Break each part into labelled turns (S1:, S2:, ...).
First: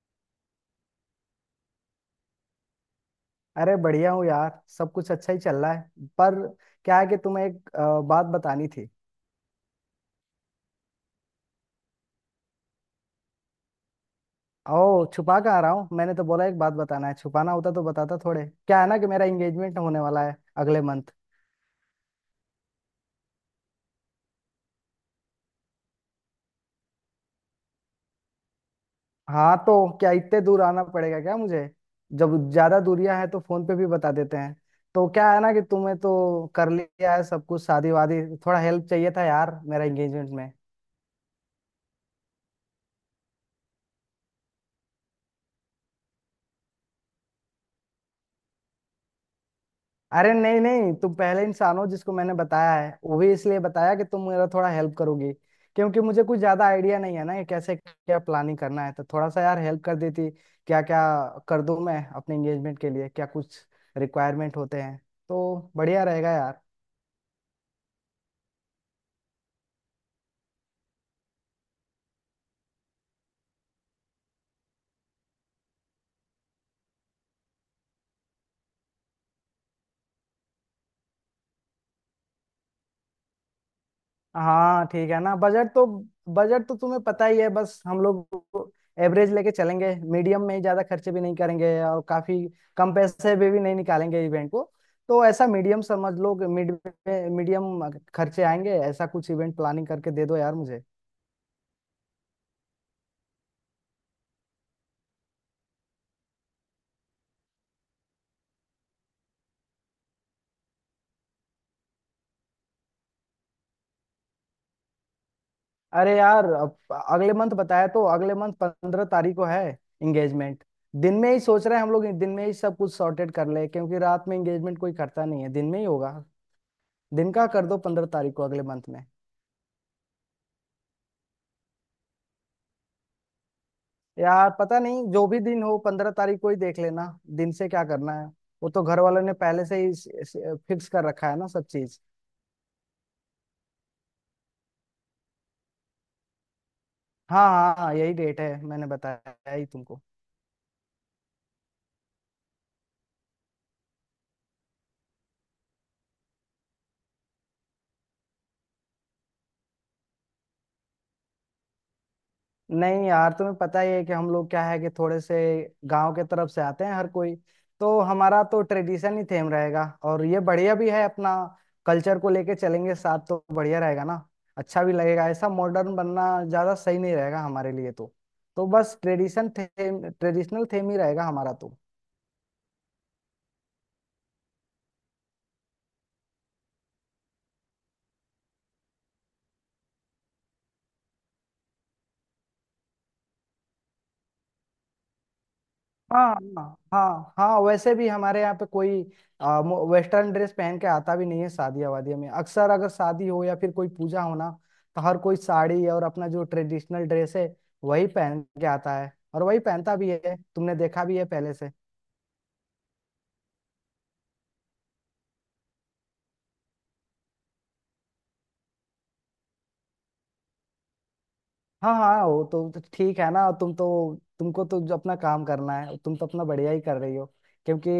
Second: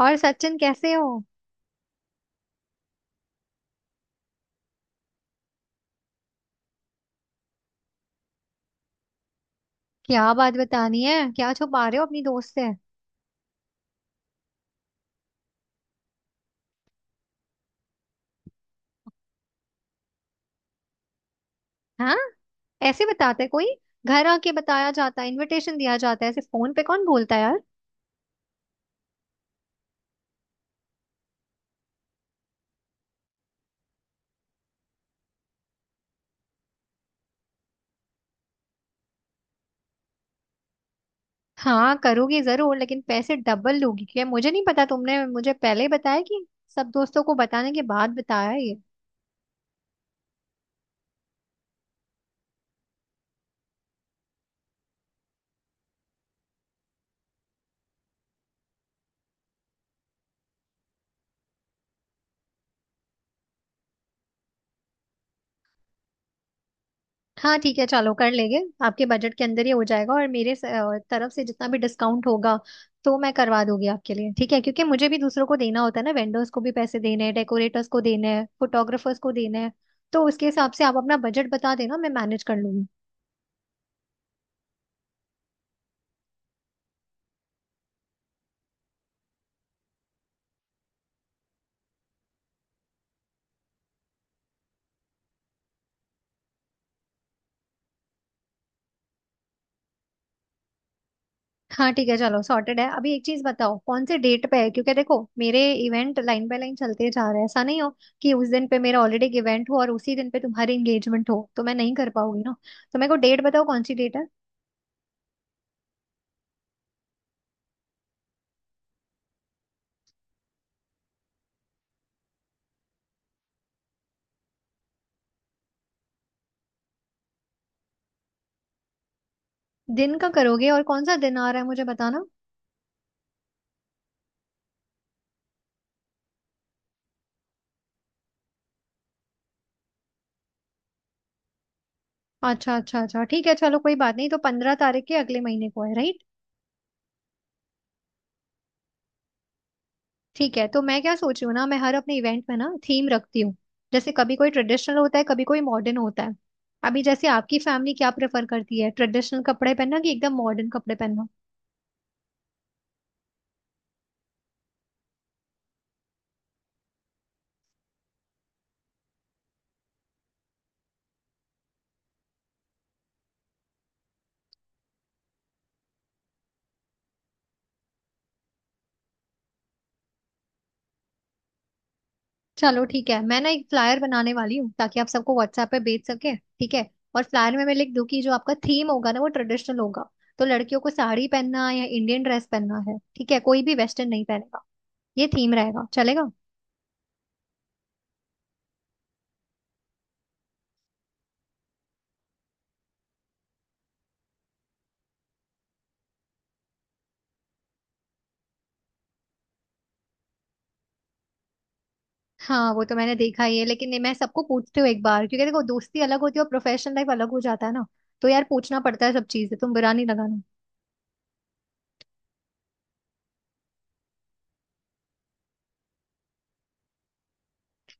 S1: और सचिन कैसे हो।
S2: अरे बढ़िया हूँ यार, सब कुछ अच्छा ही चल रहा है। पर क्या है कि तुम्हें एक बात बतानी थी।
S1: क्या बात बतानी है, क्या छुपा रहे हो अपनी दोस्त से।
S2: ओ छुपा कहाँ रहा हूँ, मैंने तो बोला एक बात बताना है, छुपाना होता तो बताता थोड़े। क्या है ना कि मेरा एंगेजमेंट होने वाला है अगले मंथ।
S1: हाँ, ऐसे बताता है कोई? घर आके बताया जाता है, इनविटेशन दिया जाता है, ऐसे फोन पे कौन बोलता है यार।
S2: हाँ तो क्या इतने दूर आना पड़ेगा क्या मुझे? जब ज्यादा दूरियां हैं तो फोन पे भी बता देते हैं। तो क्या है ना कि तुम्हें तो कर लिया है सब कुछ शादी वादी, थोड़ा हेल्प चाहिए था यार मेरा एंगेजमेंट में।
S1: हाँ करूंगी जरूर, लेकिन पैसे डबल लूंगी, क्या मुझे नहीं पता? तुमने मुझे पहले ही बताया कि सब दोस्तों को बताने के बाद बताया है ये।
S2: अरे नहीं नहीं, तुम पहले इंसान हो जिसको मैंने बताया है, वो भी इसलिए बताया कि तुम मेरा थोड़ा हेल्प करोगी, क्योंकि मुझे कुछ ज्यादा आइडिया नहीं है ना कि कैसे क्या प्लानिंग करना है, तो थोड़ा सा यार हेल्प कर देती। क्या क्या कर दूं मैं अपने एंगेजमेंट के लिए, क्या कुछ रिक्वायरमेंट होते हैं, तो बढ़िया रहेगा यार।
S1: हाँ ठीक है, चलो कर लेंगे। आपके बजट के अंदर ही हो जाएगा, और मेरे तरफ से जितना भी डिस्काउंट होगा, तो मैं करवा दूंगी आपके लिए, ठीक है? क्योंकि मुझे भी दूसरों को देना होता है ना, वेंडर्स को भी पैसे देने हैं, डेकोरेटर्स को देने हैं, फोटोग्राफर्स को देने हैं। तो उसके हिसाब से आप अपना बजट बता देना, मैं मैनेज कर लूंगी।
S2: हाँ ठीक है ना, बजट तो तुम्हें पता ही है, बस हम लोग एवरेज लेके चलेंगे, मीडियम में ही, ज्यादा खर्चे भी नहीं करेंगे और काफी कम पैसे भी नहीं निकालेंगे इवेंट को। तो ऐसा मीडियम समझ लो, मिड मीडियम खर्चे आएंगे, ऐसा कुछ इवेंट प्लानिंग करके दे दो यार मुझे।
S1: हाँ ठीक है, चलो सॉर्टेड है। अभी एक चीज बताओ, कौन से डेट पे है, क्योंकि देखो मेरे इवेंट लाइन बाय लाइन चलते जा रहे हैं। ऐसा नहीं हो कि उस दिन पे मेरा ऑलरेडी इवेंट हो और उसी दिन पे तुम्हारी एंगेजमेंट हो, तो मैं नहीं कर पाऊंगी ना। तो मेरे को डेट बताओ, कौन सी डेट है।
S2: अरे यार, अब अगले मंथ बताया, तो अगले मंथ 15 तारीख को है एंगेजमेंट। दिन में ही सोच रहे हैं हम लोग, दिन में ही सब कुछ सॉर्टेड कर ले, क्योंकि रात में एंगेजमेंट कोई करता नहीं है, दिन में ही होगा, दिन का कर दो 15 तारीख को अगले मंथ में।
S1: दिन का करोगे, और कौन सा दिन आ रहा है मुझे बताना।
S2: यार पता नहीं जो भी दिन हो, 15 तारीख को ही देख लेना, दिन से क्या करना है, वो तो घर वालों ने पहले से ही फिक्स कर रखा है ना सब चीज।
S1: अच्छा अच्छा अच्छा, ठीक है, चलो कोई बात नहीं। तो 15 तारीख के अगले महीने को है, राइट?
S2: हाँ हाँ हाँ, यही डेट है मैंने बताया ही तुमको।
S1: ठीक है, तो मैं क्या सोच रही हूँ ना, मैं हर अपने इवेंट में ना थीम रखती हूँ। जैसे कभी कोई ट्रेडिशनल होता है, कभी कोई मॉडर्न होता है। अभी जैसे आपकी फैमिली क्या प्रेफर करती है, ट्रेडिशनल कपड़े पहनना कि एकदम मॉडर्न कपड़े पहनना।
S2: नहीं यार तुम्हें पता ही है कि हम लोग, क्या है कि थोड़े से गांव के तरफ से आते हैं हर कोई, तो हमारा तो ट्रेडिशन ही थेम रहेगा, और ये बढ़िया भी है, अपना कल्चर को लेके चलेंगे साथ, तो बढ़िया रहेगा ना, अच्छा भी लगेगा। ऐसा मॉडर्न बनना ज्यादा सही नहीं रहेगा हमारे लिए, तो बस ट्रेडिशनल थेम ही रहेगा हमारा तो।
S1: चलो ठीक है, मैं ना एक फ्लायर बनाने वाली हूँ ताकि आप सबको व्हाट्सएप पे भेज सके, ठीक है? और फ्लायर में मैं लिख दूँ कि जो आपका थीम होगा ना वो ट्रेडिशनल होगा, तो लड़कियों को साड़ी पहनना या इंडियन ड्रेस पहनना है, ठीक है? कोई भी वेस्टर्न नहीं पहनेगा, ये थीम रहेगा,
S2: हाँ
S1: चलेगा?
S2: हाँ हाँ हाँ, वैसे भी हमारे यहाँ पे कोई वेस्टर्न ड्रेस पहन के आता भी नहीं है शादियाँ वादियाँ में, अक्सर अगर शादी हो या फिर कोई पूजा हो ना, तो हर कोई साड़ी और अपना जो ट्रेडिशनल ड्रेस है वही पहन के आता है, और वही पहनता भी है, तुमने देखा भी है पहले से।
S1: हाँ वो तो मैंने देखा ही है, लेकिन ये मैं सबको पूछती हूँ एक बार, क्योंकि देखो दोस्ती अलग होती है और प्रोफेशनल लाइफ अलग हो जाता है ना। तो यार पूछना पड़ता है सब चीजें, तुम बुरा नहीं लगाना।
S2: हाँ हाँ, वो तो ठीक है ना, तुमको तो जो अपना काम करना है तुम तो अपना बढ़िया ही कर रही हो, क्योंकि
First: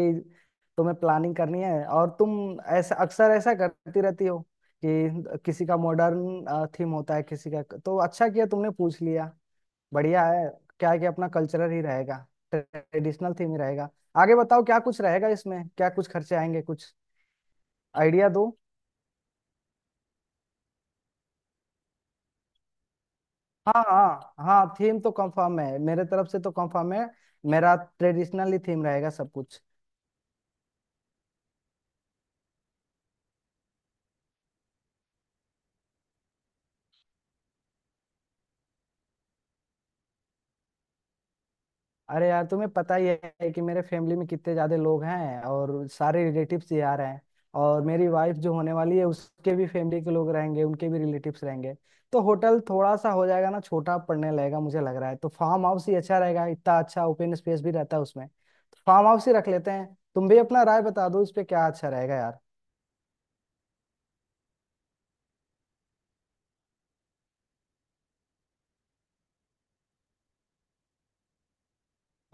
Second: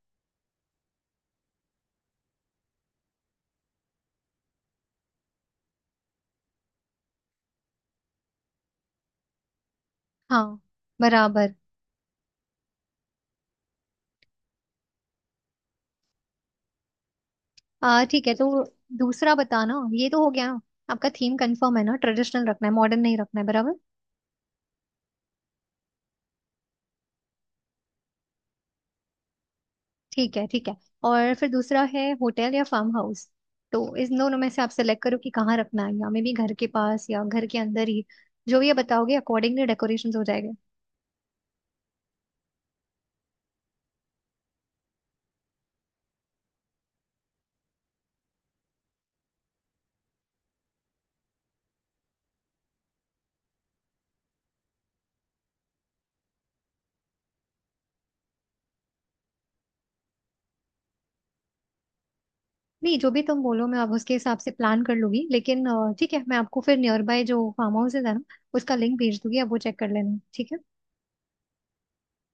S2: तुम्हें प्लानिंग करनी है और तुम ऐसा अक्सर ऐसा करती रहती हो कि किसी का मॉडर्न थीम होता है किसी का, तो अच्छा किया तुमने पूछ लिया, बढ़िया है।
S1: हाँ।
S2: क्या है कि अपना
S1: बराबर।
S2: कल्चरल ही रहेगा, ट्रेडिशनल थीम ही रहेगा। आगे बताओ क्या कुछ रहेगा इसमें, क्या कुछ खर्चे आएंगे, कुछ
S1: आ ठीक
S2: आइडिया
S1: है,
S2: दो।
S1: तो दूसरा बताना, ये तो हो गया ना। आपका थीम कंफर्म है ना, ट्रेडिशनल रखना है, मॉडर्न नहीं रखना है, बराबर?
S2: हाँ हाँ हाँ, थीम तो कंफर्म है, मेरे तरफ से तो कंफर्म है, मेरा ट्रेडिशनल ही थीम रहेगा सब कुछ।
S1: ठीक है ठीक है। और फिर दूसरा है होटल या फार्म हाउस। तो इस दोनों में से आप सेलेक्ट करो कि कहाँ रखना है, या मे बी घर के पास या घर के अंदर ही। जो भी ये बताओगे अकॉर्डिंगली डेकोरेशन हो जाएगा।
S2: अरे यार तुम्हें पता ही है कि मेरे फैमिली में कितने ज्यादा लोग हैं, और सारे रिलेटिव्स ही आ रहे हैं, और मेरी वाइफ जो होने वाली है उसके भी फैमिली के लोग रहेंगे, उनके भी रिलेटिव्स रहेंगे, तो होटल थोड़ा सा हो जाएगा ना, छोटा पड़ने लगेगा मुझे लग रहा है, तो फार्म हाउस ही अच्छा रहेगा, इतना अच्छा ओपन स्पेस भी रहता है उसमें, तो फार्म हाउस ही रख लेते हैं। तुम भी अपना राय बता दो इस पे क्या अच्छा रहेगा यार।
S1: नहीं, जो भी तुम बोलो मैं अब उसके हिसाब से प्लान कर लूंगी, लेकिन ठीक है, मैं आपको फिर नियर बाय जो फार्म हाउस है ना उसका लिंक भेज दूंगी, आप वो चेक कर लेना, ठीक है?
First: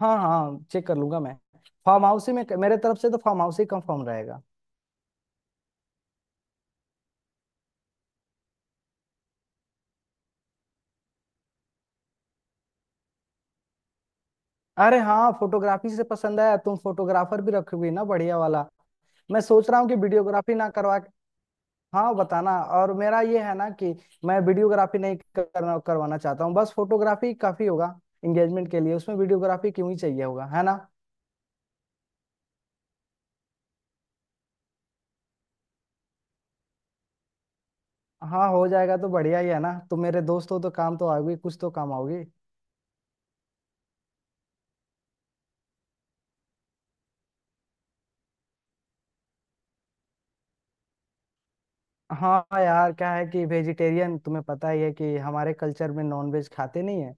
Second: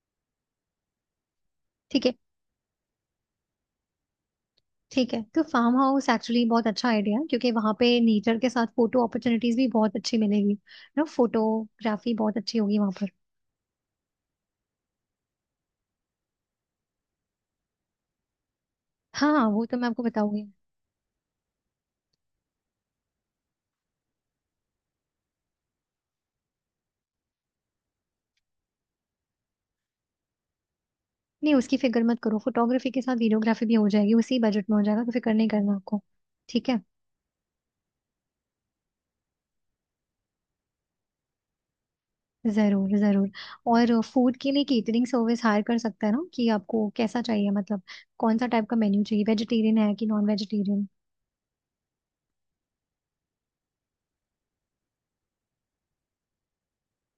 S2: हाँ हाँ चेक कर लूंगा मैं, फार्म
S1: ठीक है।
S2: हाउस ही, में मेरे तरफ से तो फार्म हाउस ही कंफर्म रहेगा।
S1: ठीक है तो फार्म हाउस एक्चुअली बहुत अच्छा आइडिया है, क्योंकि वहां पे नेचर के साथ फोटो अपॉर्चुनिटीज भी बहुत अच्छी मिलेगी ना, फोटोग्राफी बहुत अच्छी होगी वहां पर।
S2: अरे हाँ फोटोग्राफी से पसंद आया, तुम फोटोग्राफर भी रखोगी ना बढ़िया वाला?
S1: हाँ
S2: मैं
S1: हाँ, वो
S2: सोच
S1: तो
S2: रहा
S1: मैं
S2: हूँ कि
S1: आपको बताऊंगी।
S2: वीडियोग्राफी ना करवा के-। हाँ बताना। और मेरा ये है ना कि मैं वीडियोग्राफी नहीं करना करवाना चाहता हूँ, बस फोटोग्राफी काफी होगा एंगेजमेंट के लिए, उसमें वीडियोग्राफी क्यों ही चाहिए होगा है ना।
S1: नहीं उसकी फिक्र मत करो, फोटोग्राफी के साथ वीडियोग्राफी भी हो जाएगी, उसी बजट में हो जाएगा, तो फिक्र नहीं करना आपको। ठीक है।
S2: हाँ हो जाएगा तो बढ़िया ही है ना, तुम मेरे दोस्त हो तो काम तो आओगी, कुछ तो काम आओगी।
S1: जरूर जरूर। और फूड के लिए केटरिंग सर्विस हायर कर सकता है ना, कि आपको कैसा चाहिए, मतलब कौन सा टाइप का मेन्यू चाहिए, वेजिटेरियन है कि नॉन वेजिटेरियन।
S2: हाँ यार क्या है कि वेजिटेरियन, तुम्हें पता ही है कि हमारे कल्चर में नॉन वेज खाते नहीं है,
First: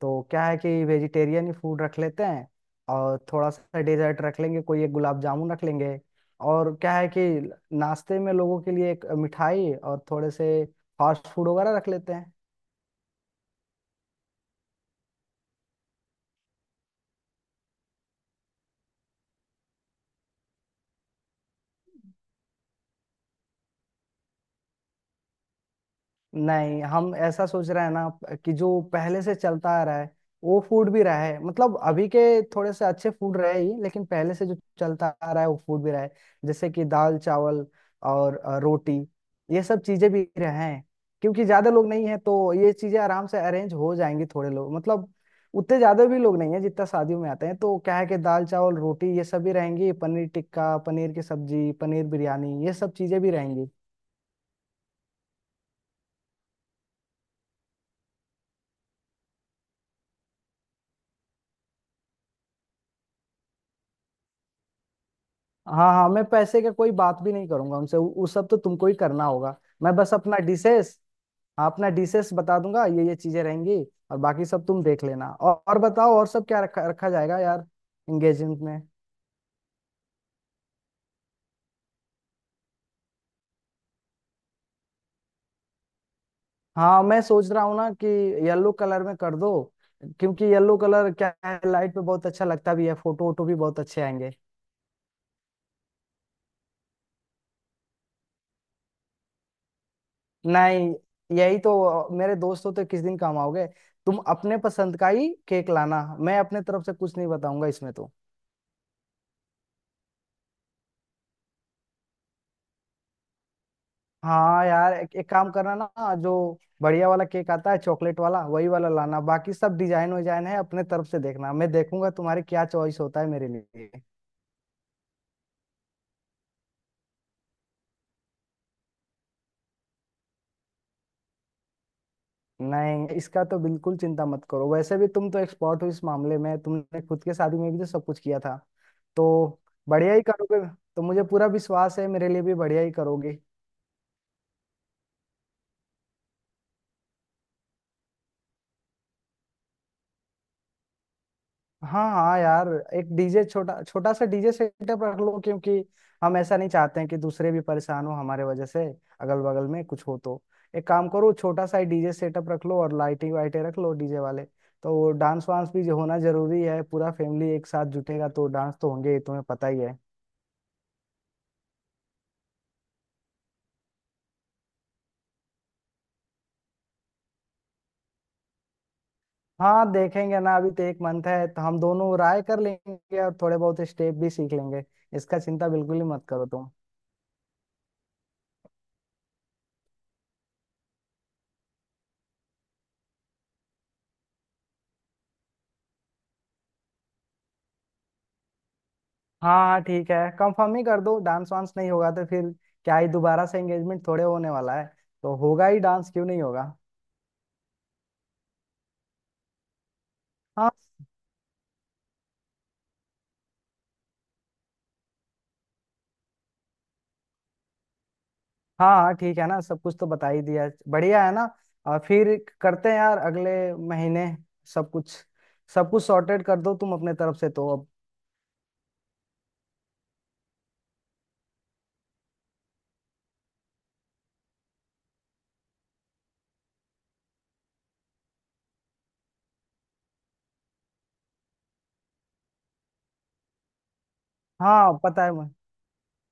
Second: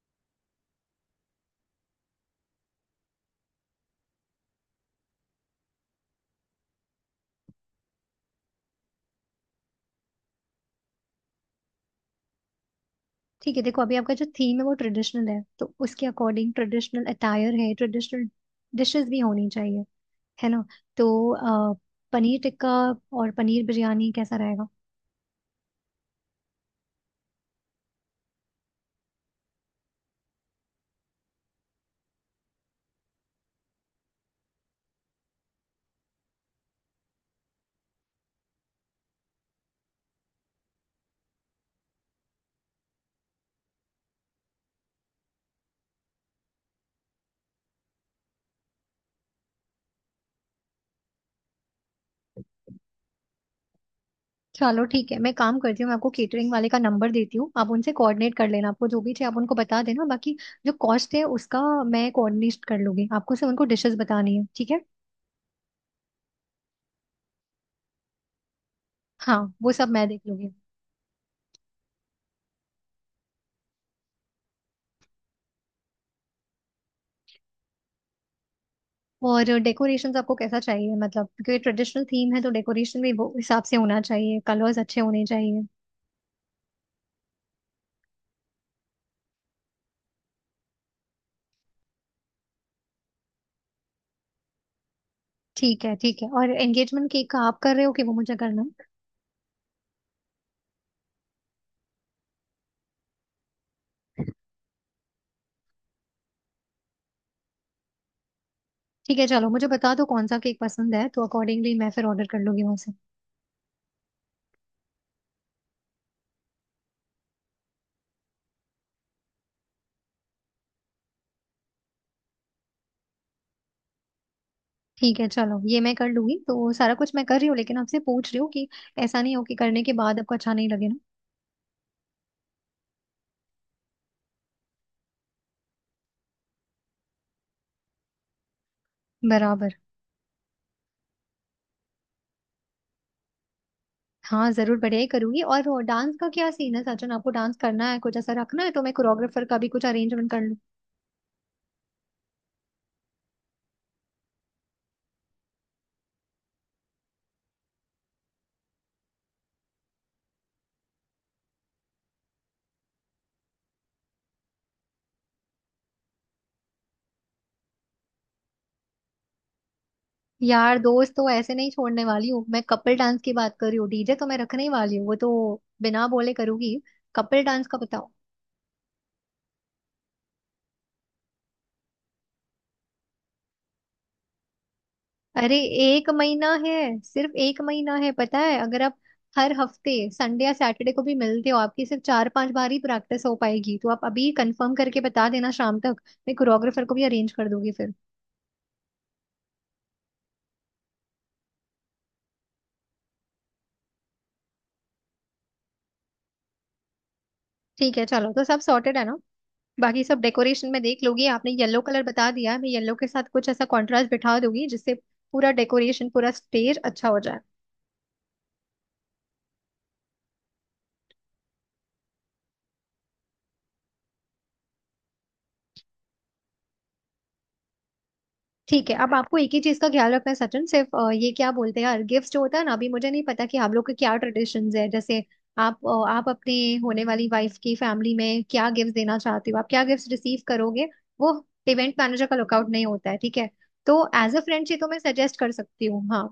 S2: तो क्या है कि वेजिटेरियन ही फूड रख लेते हैं। और थोड़ा सा डेजर्ट रख लेंगे, कोई एक गुलाब जामुन रख लेंगे, और क्या है कि नाश्ते में लोगों के लिए एक मिठाई और थोड़े से फास्ट फूड वगैरह रख लेते हैं।
S1: ठीक है देखो, अभी आपका जो थीम है वो ट्रेडिशनल है, तो उसके अकॉर्डिंग ट्रेडिशनल अटायर है, ट्रेडिशनल डिशेस भी होनी चाहिए, है ना? तो अ, पनीर टिक्का और पनीर बिरयानी कैसा रहेगा?
S2: नहीं हम ऐसा सोच रहे हैं ना कि जो पहले से चलता आ रहा है वो फूड भी रहे, मतलब अभी के थोड़े से अच्छे फूड रहे ही, लेकिन पहले से जो चलता आ रहा है वो फूड भी रहे, जैसे कि दाल चावल और रोटी, ये सब चीजें भी रहें, क्योंकि ज्यादा लोग नहीं है तो ये चीजें आराम से अरेंज हो जाएंगी, थोड़े लोग मतलब, उतने ज्यादा भी लोग नहीं है जितना शादियों में आते हैं, तो क्या है कि दाल चावल रोटी ये सब भी रहेंगी, पनीर टिक्का, पनीर की सब्जी, पनीर बिरयानी, ये सब चीजें भी रहेंगी।
S1: चलो ठीक है, मैं काम करती हूँ। मैं आपको केटरिंग वाले का नंबर देती हूँ, आप उनसे कोऑर्डिनेट कर लेना, आपको जो भी चाहिए आप उनको बता देना। बाकी जो कॉस्ट है उसका मैं कोऑर्डिनेट कर लूंगी, आपको सिर्फ उनको डिशेस बतानी है, ठीक है?
S2: हाँ हाँ, मैं पैसे का कोई बात भी नहीं करूंगा उनसे, उस सब तो तुमको ही करना
S1: हाँ
S2: होगा।
S1: वो सब
S2: मैं
S1: मैं
S2: बस
S1: देख
S2: अपना
S1: लूंगी।
S2: डिशेस, हाँ अपना डिशेस बता दूंगा ये चीजें रहेंगी, और बाकी सब तुम देख लेना। और बताओ और सब क्या रखा रखा जाएगा यार एंगेजमेंट में।
S1: और डेकोरेशंस आपको कैसा चाहिए, मतलब क्योंकि ट्रेडिशनल थीम है तो डेकोरेशन भी वो हिसाब से होना चाहिए, कलर्स अच्छे होने चाहिए।
S2: हाँ मैं सोच रहा हूँ ना कि येलो कलर में कर दो, क्योंकि येलो कलर क्या है, लाइट पे बहुत अच्छा लगता भी है, फोटो वोटो भी बहुत अच्छे आएंगे।
S1: ठीक है ठीक है। और एंगेजमेंट केक का आप कर रहे हो कि वो मुझे करना है?
S2: नहीं, यही तो मेरे दोस्त हो तो किस दिन काम आओगे, तुम अपने पसंद का ही केक लाना, मैं अपने तरफ से कुछ नहीं बताऊंगा इसमें तो।
S1: ठीक है चलो, मुझे बता दो कौन सा केक पसंद है, तो अकॉर्डिंगली मैं फिर ऑर्डर कर लूंगी वहां से।
S2: हाँ यार एक काम करना ना, जो बढ़िया वाला केक आता है चॉकलेट वाला, वही वाला लाना, बाकी सब डिजाइन विजाइन है अपने तरफ से देखना, मैं देखूंगा तुम्हारे क्या चॉइस होता है मेरे लिए।
S1: ठीक है चलो ये मैं कर लूंगी। तो सारा कुछ मैं कर रही हूँ, लेकिन आपसे पूछ रही हूँ कि ऐसा नहीं हो कि करने के बाद आपको अच्छा नहीं लगे ना।
S2: नहीं, इसका तो बिल्कुल चिंता मत करो, वैसे भी तुम तो एक्सपर्ट हो इस मामले में, तुमने खुद के शादी में भी तो सब कुछ किया था, तो
S1: बराबर।
S2: बढ़िया ही करोगे, तो मुझे पूरा विश्वास है मेरे लिए भी बढ़िया ही करोगे।
S1: हाँ जरूर, बढ़िया ही करूंगी। और वो डांस का क्या सीन है सचिन, आपको डांस करना है कुछ, ऐसा रखना है तो मैं कोरियोग्राफर का भी कुछ अरेंजमेंट कर लूँ।
S2: हाँ हाँ यार, एक डीजे, छोटा छोटा सा डीजे सेटअप रख लो, क्योंकि हम ऐसा नहीं चाहते हैं कि दूसरे भी परेशान हो हमारे वजह से, अगल बगल में कुछ हो तो, एक काम करो छोटा सा डीजे सेटअप रख लो और लाइटिंग वाइटें रख लो डीजे वाले, तो वो डांस वांस भी जो होना जरूरी है, पूरा फैमिली एक साथ जुटेगा तो डांस तो होंगे ही, तुम्हें पता ही है।
S1: यार दोस्त तो ऐसे नहीं छोड़ने वाली हूँ मैं, कपल डांस की बात कर रही हूँ। डीजे तो मैं रखने ही वाली हूँ, वो तो बिना बोले करूंगी। कपल डांस का बताओ।
S2: हाँ देखेंगे ना, अभी तो एक मंथ है, तो हम दोनों राय कर लेंगे और थोड़े बहुत स्टेप भी सीख लेंगे, इसका
S1: अरे,
S2: चिंता बिल्कुल ही
S1: एक
S2: मत करो
S1: महीना
S2: तुम।
S1: है, सिर्फ एक महीना है पता है? अगर आप हर हफ्ते संडे या सैटरडे को भी मिलते हो, आपकी सिर्फ 4-5 बार ही प्रैक्टिस हो पाएगी। तो आप अभी कंफर्म करके बता देना शाम तक, मैं कोरियोग्राफर को भी अरेंज कर दूंगी फिर।
S2: हाँ हाँ ठीक है, कंफर्म ही कर दो, डांस वांस नहीं होगा तो फिर क्या ही, दोबारा से एंगेजमेंट थोड़े होने वाला है, तो होगा ही डांस, क्यों नहीं होगा।
S1: ठीक है चलो, तो सब सॉर्टेड है ना। बाकी सब
S2: हाँ
S1: डेकोरेशन में देख लोगी, आपने येलो कलर बता दिया है, मैं येलो के साथ कुछ ऐसा कॉन्ट्रास्ट बिठा दूंगी जिससे पूरा डेकोरेशन, पूरा स्टेज अच्छा हो जाए।
S2: हाँ हाँ ठीक है ना, सब कुछ तो बता ही दिया है। बढ़िया है ना। और फिर करते हैं यार अगले महीने, सब कुछ, सब कुछ सॉर्टेड कर दो तुम अपने तरफ से तो अब।
S1: ठीक है, अब आपको एक ही चीज का ख्याल रखना है सचिन, सिर्फ ये क्या बोलते हैं यार, गिफ्ट जो होता है ना, अभी मुझे नहीं पता कि आप लोग के क्या ट्रेडिशंस है। जैसे आप आप अपने होने वाली वाइफ की फैमिली में क्या गिफ्ट देना चाहते हो, आप क्या गिफ्ट रिसीव करोगे, वो इवेंट मैनेजर का लुकआउट नहीं होता है, ठीक है? तो एज अ फ्रेंड ये तो मैं
S2: हाँ पता है।
S1: सजेस्ट कर सकती हूँ। हाँ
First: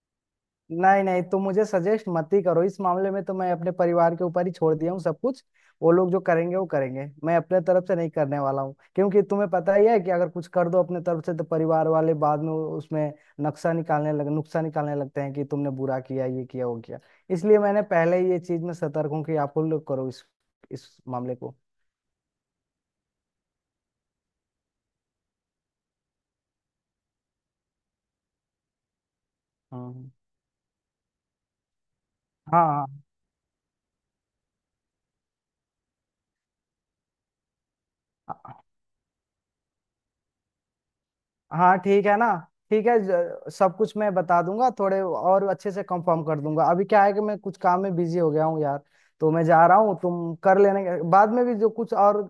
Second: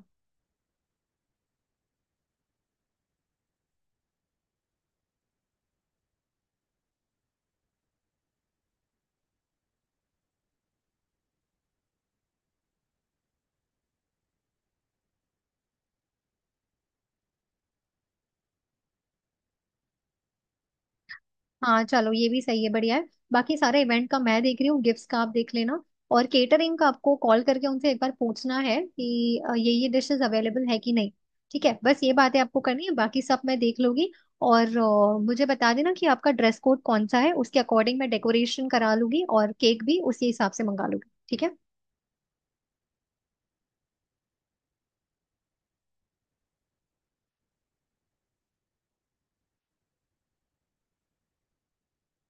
S2: नहीं नहीं तुम मुझे सजेस्ट मत ही करो इस मामले में, तो मैं अपने परिवार के ऊपर ही छोड़ दिया हूँ सब कुछ, वो लोग जो करेंगे वो करेंगे, मैं अपने तरफ से नहीं करने वाला हूँ, क्योंकि तुम्हें पता ही है कि अगर कुछ कर दो अपने तरफ से तो परिवार वाले बाद में उसमें नक्शा निकालने लग नुक्शा निकालने लगते हैं कि तुमने बुरा किया ये किया वो किया। इसलिए मैंने पहले ही ये चीज में सतर्क हूँ कि आप लोग करो इस मामले को।
S1: हाँ चलो, ये भी सही है, बढ़िया है। बाकी सारे इवेंट का मैं देख रही हूँ, गिफ्ट्स का आप देख लेना। और केटरिंग का आपको कॉल करके उनसे एक बार पूछना है कि ये
S2: हाँ
S1: डिशेस अवेलेबल है कि नहीं। ठीक है, बस ये बातें आपको करनी
S2: हाँ
S1: है, बाकी सब मैं देख लूंगी। और मुझे बता देना कि आपका ड्रेस कोड कौन सा है, उसके अकॉर्डिंग मैं
S2: हाँ
S1: डेकोरेशन करा लूंगी और केक भी उसी हिसाब से मंगा लूंगी, ठीक है?
S2: हाँ ठीक है ना, ठीक है, सब कुछ मैं बता दूंगा, थोड़े और अच्छे से कंफर्म कर दूंगा, अभी क्या है कि मैं कुछ काम में बिजी हो गया हूँ यार, तो मैं जा रहा हूँ, तुम कर लेने के बाद में भी जो कुछ और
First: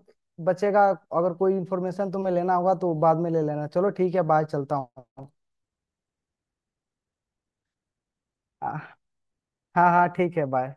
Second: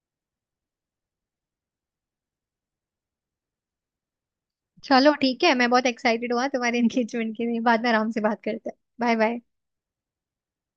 S2: बचेगा, अगर कोई इन्फॉर्मेशन तुम्हें लेना होगा तो बाद में ले लेना, चलो ठीक है बाय, चलता
S1: चलो
S2: हूँ।
S1: ठीक है, मैं बहुत एक्साइटेड हुआ तुम्हारे एंगेजमेंट के लिए, बाद में आराम से बात करते
S2: हाँ
S1: हैं, बाय बाय।
S2: हाँ हाँ, ठीक है बाय।